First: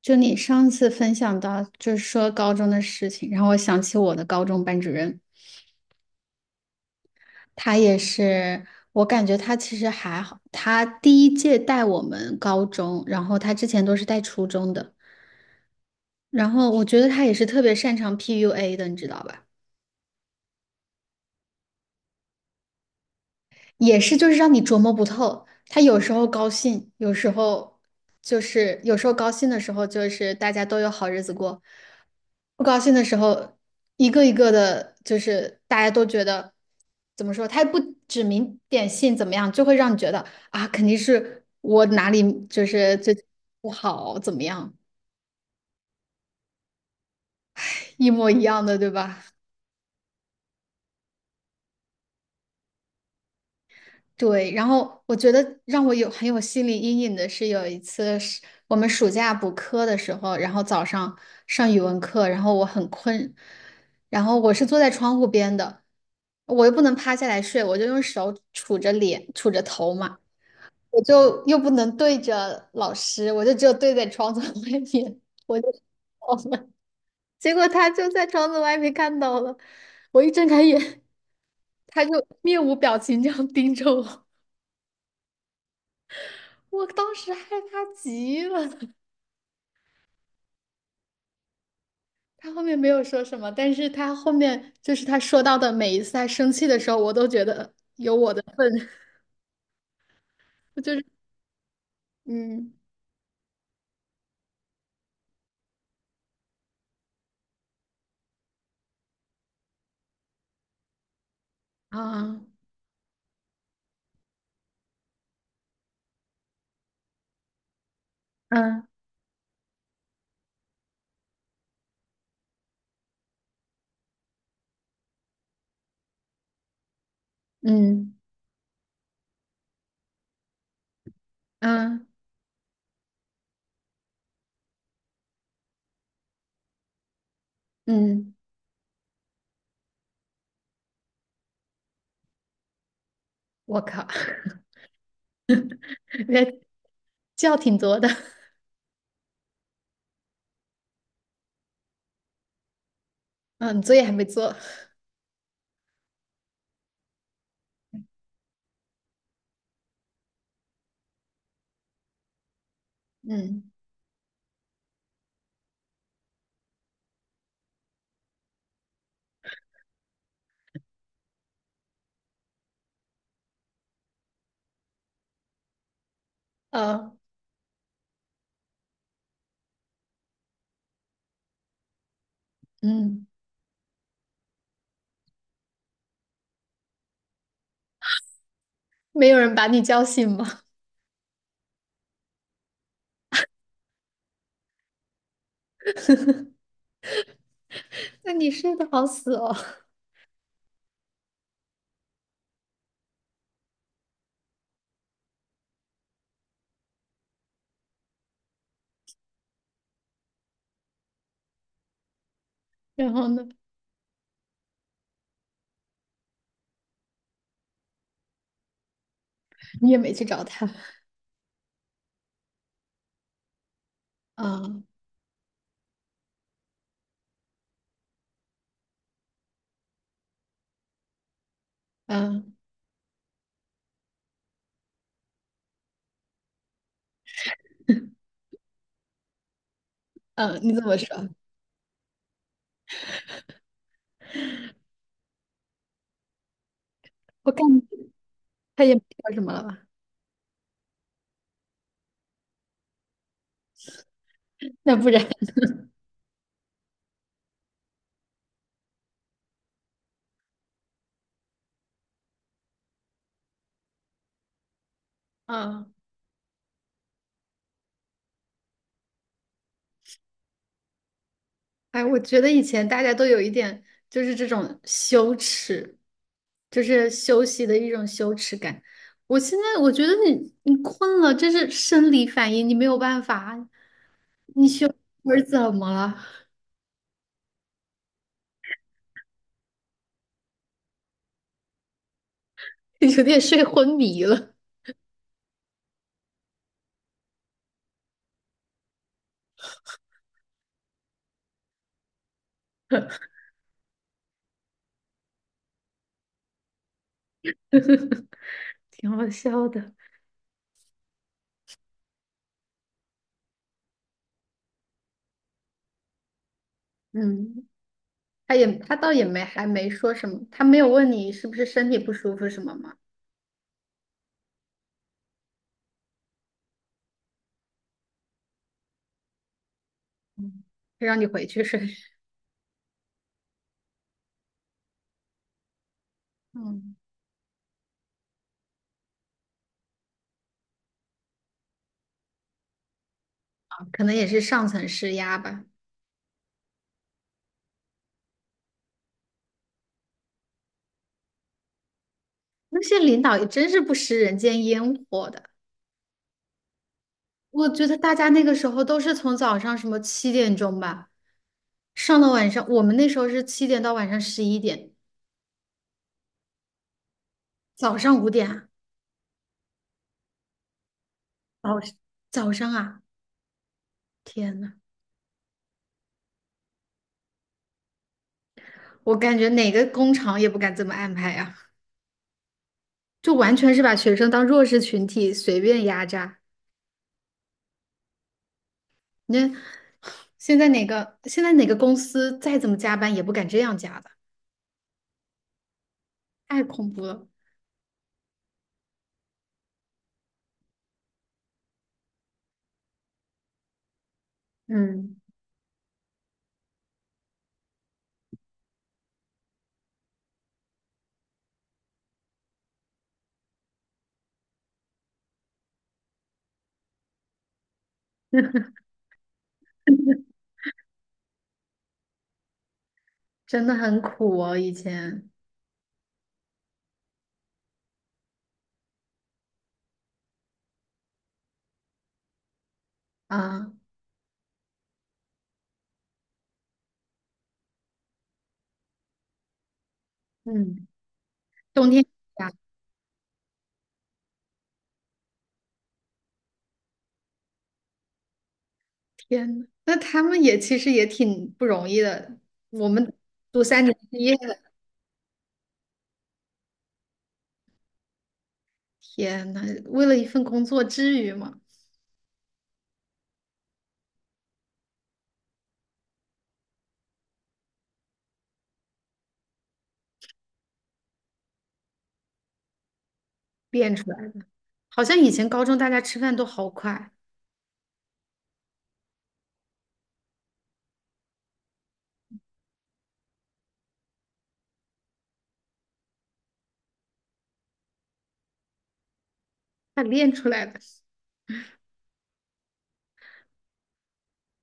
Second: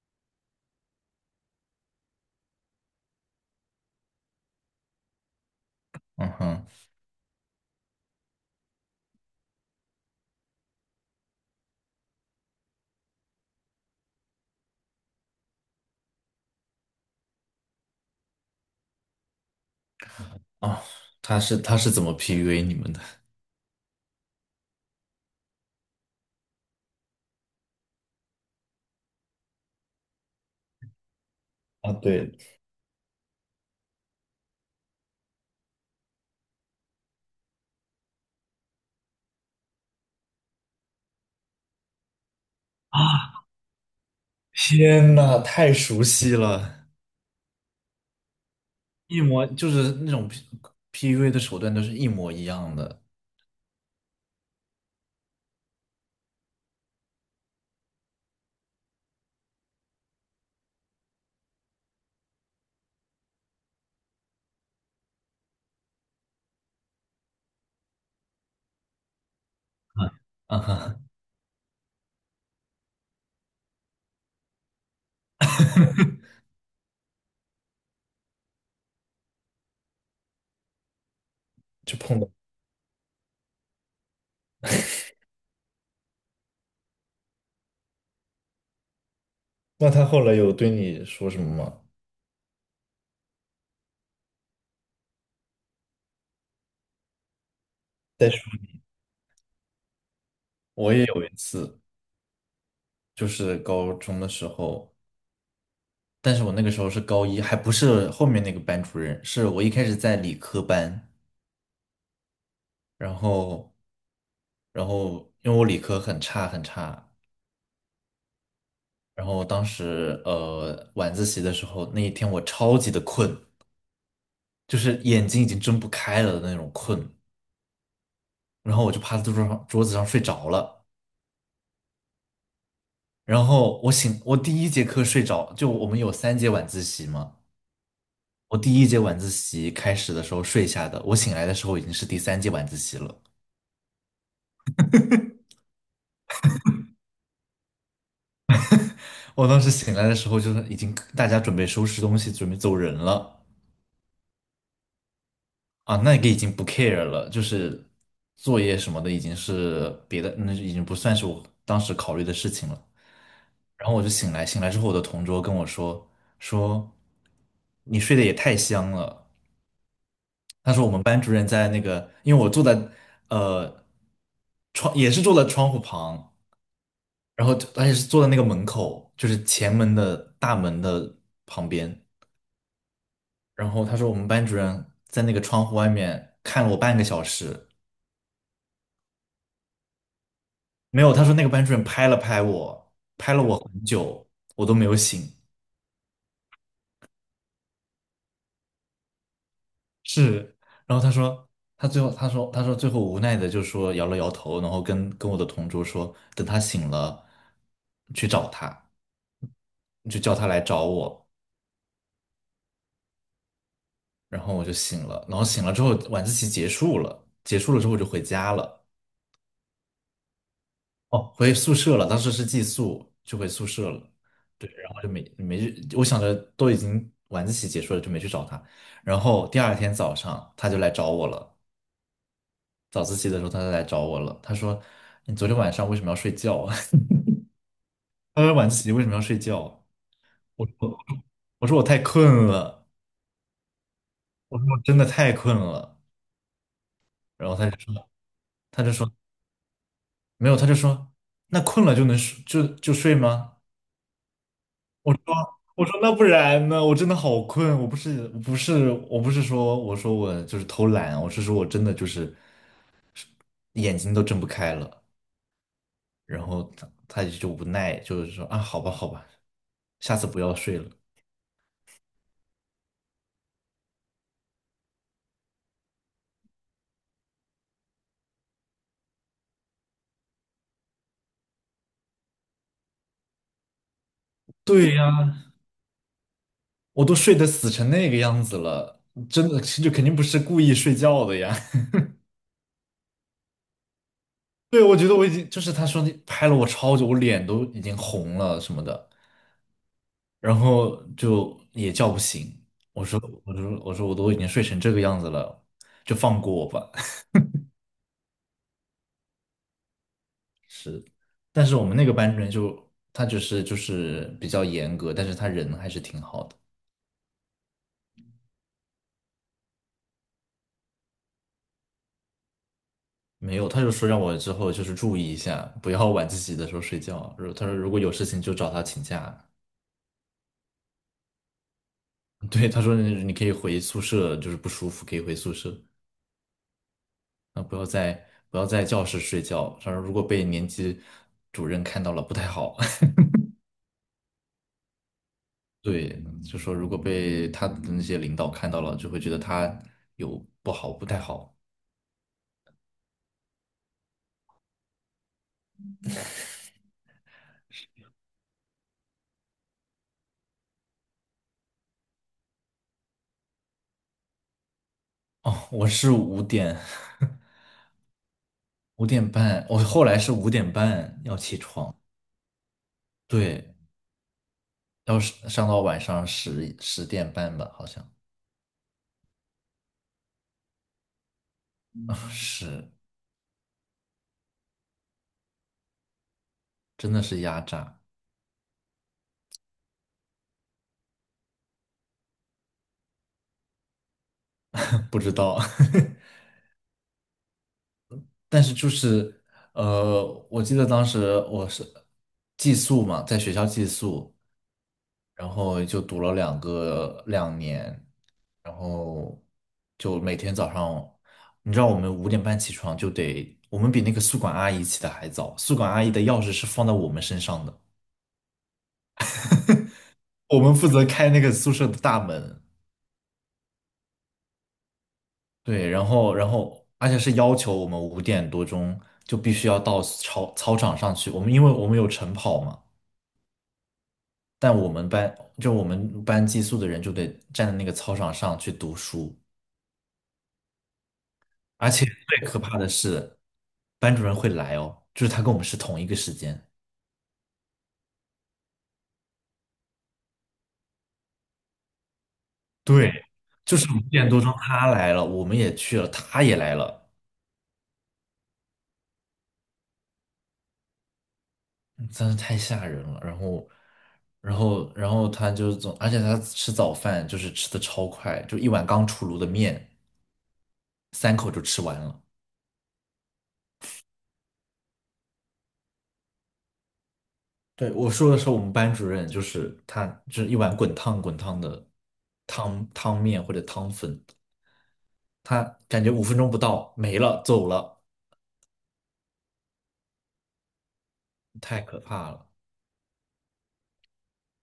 就你上次分享到，就是说高中的事情，然后我想起我的高中班主任，嗯哼。他也是，我感觉他其实还好，他第一届带我们高中，然后他之前都是带初中的，然后我觉得他也是特别擅长 PUA 的，你知道吧？啊，他是怎么 PUA 你们的？也是就是让你琢磨不透，他有时候高兴，有时候高兴的时候就是大家都有好日子过，啊，对。不高兴的时候，一个一个的，就是大家都觉得怎么说，他也不指名点姓怎么样，就会让你觉得啊，肯定是我哪里就是最啊，不好，怎么样，天呐，太熟悉了。一模一样的，对吧？一模就是那种 P u a 的手段都是一模一样的。对，然后我觉得让我有很有心理阴影的是，有一次是我们暑假补课的时候，然后早上上语文课，然后我很困，然后我是坐在窗户边的，我又不能趴下来睡，我就用手杵着脸、杵着头嗯。嘛，啊哈。我就又不能对着老师，我就只有对在窗子 外面，我就 我们，结果他就在窗子外面看到了，我一睁开眼，就他就碰到。面无表情这样盯着我。我当时害怕极了。那他后来有对你说什么吗？他后面没有说什么，但是他后面就是他说到的每一次他生气的时候，我都觉得有再我说，的份，我就是也有一次，嗯就是高中的时候，但是我那个时候是高一，还不是后面那个班主任，是我一开始在理科班，啊然后，然后因为我理科很差很差。嗯然后当时晚自习的时候，那一天我超级的困，就是眼睛已经睁不开了的那种困。嗯然后我就趴在桌子上睡着了。嗯然后我醒，我第一节课睡着，就我们有三节晚自习嘛，嗯，我第1节晚自习开始的时候睡下的，我醒来的时候已经是第3节晚自习了。我靠，那觉挺多的，我当时醒来的时候，就是已经大家准备收拾东西，准备走人了。嗯，作业还没做，啊，那个已经不 care 了，就是作业什么的已经是别的，那已经不算是我当时考虑的事情了。嗯然后我就醒来，醒来之后我的同桌跟我说，说你睡得也太香了。他说我们班主任在那个，因为我坐在呃窗也是坐在窗户旁，呃然后而且是坐在那个门口，就是前门的大门的旁边。嗯，然后他说我们班主任在那个窗户外面看了我半个小时。没有人把你叫醒吗？没有，他说那个班主任拍了拍我，拍了我很久，我都没有醒。那你睡得好死哦。是。然后他说，他最后他说最后无奈的就说摇了摇头，然后跟我的同桌说，等他醒了去找他，就叫他来找我。然后呢，然后我就醒了，然后醒了之后晚自习结束了，结束了之后我就回家了。你也没去找他，哦，回宿舍了，当时是寄宿，就回宿舍了。对，啊然后就没去，我想着都已经晚自习结束了，就没去找他。然后第二天早上他就来找我了，啊早自习的时候他就来找我了。他说："你昨天晚上为什么要睡觉啊？" 他说："晚自习为什么要睡觉啊？"我你怎么说：说？“我说我太困了，我说我真的太困了。"然我后感他就觉说：“他他就也没说说什么了吧？没有，他就说那困了就能睡就睡吗？"那不我说，然 我说那不然呢？我真的好困，我不是说我说我就是偷懒，我是说我真的就是眼睛都睁不开了。啊，然后他就无奈，就是说啊，好吧好吧，下次不要睡了。哎，我觉得以前大家都有一点就是这种羞耻，就是休息的一种羞耻感。我现在我觉得你困了，这是生理反应，你没有办法。对我是呀，怎么了？我都睡得死成那个样子了，真的就肯定不是故意睡觉的呀。有点睡昏迷了，对，我觉得我已经就是他说你拍了我超久，我脸都已经红了什么的。然后就也叫不醒。我说，我说，我都已经睡成这个样子了，就放过我吧。挺好笑的。但是我们那个班主任就他就是比较严格，但是他人还是挺好的。嗯，他倒也没还没说什么，他没有问你是不是身体不舒服什么吗？没有，他就说让我之后就是注意一下，不要晚自习的时候睡觉。如他说如果有事情就找他请假。嗯让你回去睡。对，他说你可以回宿舍，就是不舒服可以回宿舍。嗯，啊，不要在教室睡觉。他说如果被年级主任看到了不太好。可能也是上层施压吧。对，就说如果被他的那些领导看到了，就会觉得他有不好，不太好。那些领导也真是不食人间烟火的。我觉得大家那个时候都是从早上什么7点钟吧，上到晚上，我们那时候是七点到晚上11点，哦，我是五点， 早上5点啊，五点半，我后来是五点半要起早床，早上啊，对，天呐，要是上到晚上10点半吧，好像。我感觉哪个工厂也不敢这么安排呀，啊，是。就完全是把学生当弱势群体随便压榨。真的是压榨。那现在哪个公司再怎么加班也不敢这样加的，不知道。太恐怖了。但是就是呃，我记得当时我是寄宿嘛，在学校寄宿，嗯，然后就读了2年，然后就每天早上，你知道我们5点半起床就得，我们比那个宿管阿姨起的还早，宿管阿姨的钥匙是放在我们身上的，我们负责开那个宿舍的大门。真的很苦哦，以前对，然后而且是要求我们五点多钟就必须要到操场上去，我们因为我们有晨跑嘛。啊。但我们班就我们班寄宿的人就得站在那个操场上去读书。嗯，冬而天且最夏可怕的是，班主任会来哦，就是他跟我们是同一个时间。天呐那他们也其实也挺不容易的。我对，们读就三是年五毕点业多钟了，他来了，我们也去了，他也来了，天呐，为了一份工作，至于吗？嗯真是太吓人了。然后，然后他就总，而且他吃早饭就是吃的超快，就一碗刚出炉的面，3口就吃完了。练出来的，好像以前高中大家吃饭都好快，对，我说的是我们班主任，就是他，就是一碗滚烫滚烫的汤汤面或者汤粉，他感觉5分钟不到没了，走了，他练出来的。太可怕了。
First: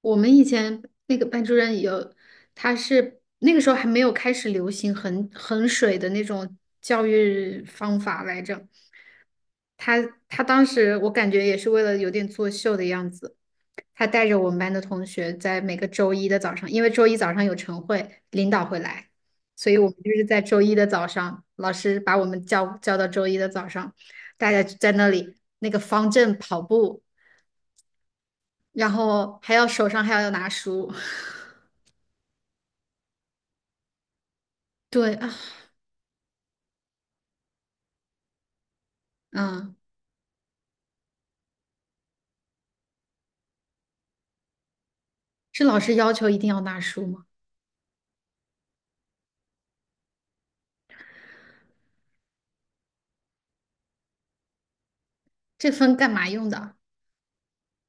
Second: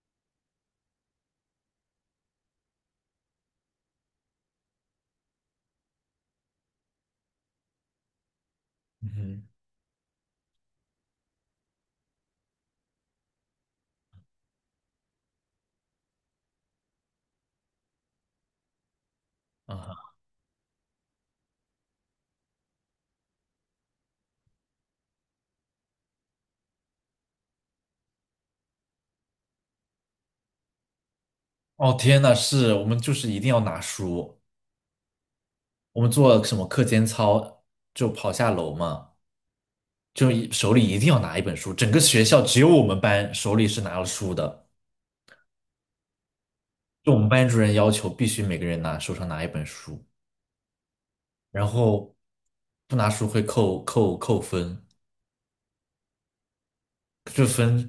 我们以前那个班主任有，他是那个时候还没有开始流行衡水的那种教育方法来着。嗯哼。他他当时我感觉也是为了有点作秀的样子。他带着我们班的同学在每个周一的早上，因为周一早上有晨会，领导会来，所以我们啊，就是在周一的早上，老师把我们叫到周一的早上，大家在那里那个方阵跑步，然后还要手上还要拿书。哦天呐，是我们就是一定要拿书，对啊，我们做什么课间操就跑下楼嘛，嗯，就一手里一定要拿一本书，整个学校只有我们班手里是拿了书的。是老师要求一定要拿书就我吗？们班主任要求必须每个人拿手上拿一本书，然后不拿书会扣分。这分干嘛用的？这分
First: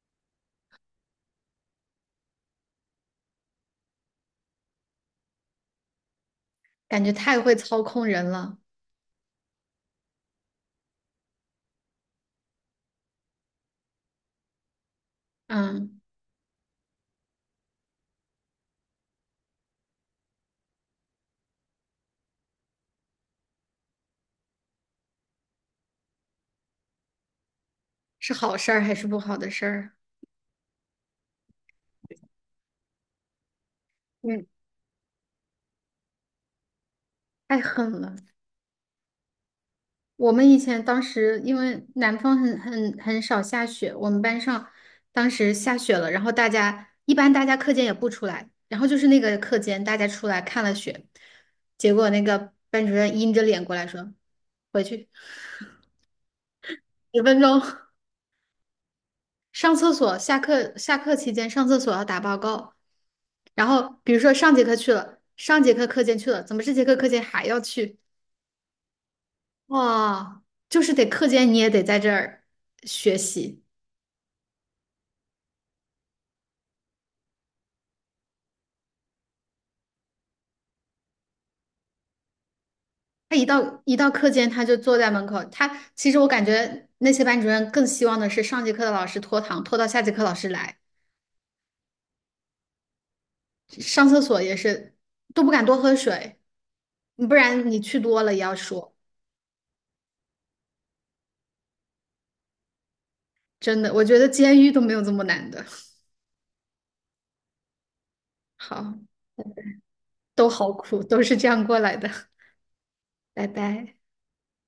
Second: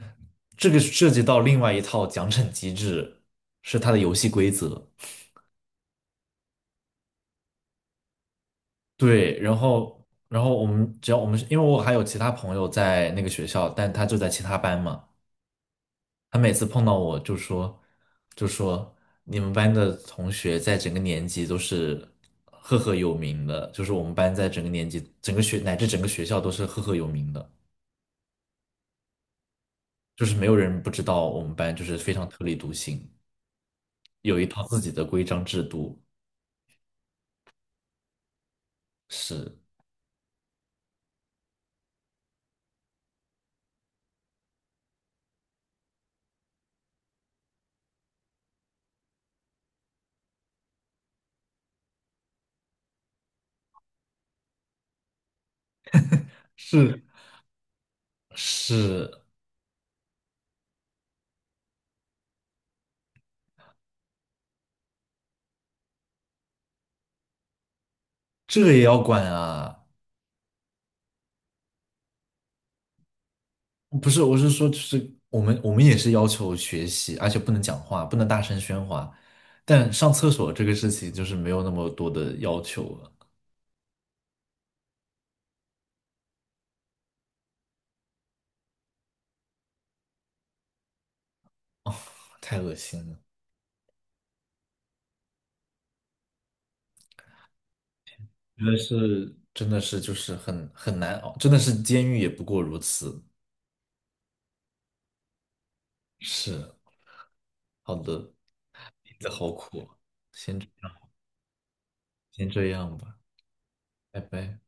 这个涉及到另外一套奖惩机制，是它的游戏规则。感觉太会操控人了。对，然后我们只要我们是，因为我还有其他朋友在那个学校，但他就在其他班嘛。嗯，他每次碰到我就说，就说你们班的同学在整个年级都是赫赫有名的，就是我们班在整个年级、整个学乃至整个学校都是赫赫有名的，是好事儿还是不好的事儿？就是没有人不知道我们班就是非常特立独行，有嗯，一套自己的规章制度。太狠了。是我们以前当时因为南方很少下雪，我们班上当时下雪了，然后大家一般大家课间也不出来，然后就是那个课间大家出来看了雪，结果那个班主任阴着脸过来说，回去是10分钟 是，上厕所，下课期间上厕所要打报告，然后比如说上节课去了，上节课课间去了，怎么这节课课间还要去？这也要管啊。哇，就是得课间你也得在这儿学习。不是，我是说，就是我们也是要求学习，而且不能讲话，不能大声喧哗。但上厕所这个事情就是没有那么多的要求了。他一到课间，他就坐在门口。他其实我感觉那些班主任更希望的是上节课的老师拖堂，拖到下节课老师来。哦，太恶心了。上厕所也是都不敢多喝水，不然你去多了也要真的说。是真的是就是很难熬，真的是监狱也不过如此。真的，我觉得监狱都没有这么难的。是。好的。好，日子好苦啊。都先这好样，苦，都是这样过来的。先这样吧。拜拜。拜拜。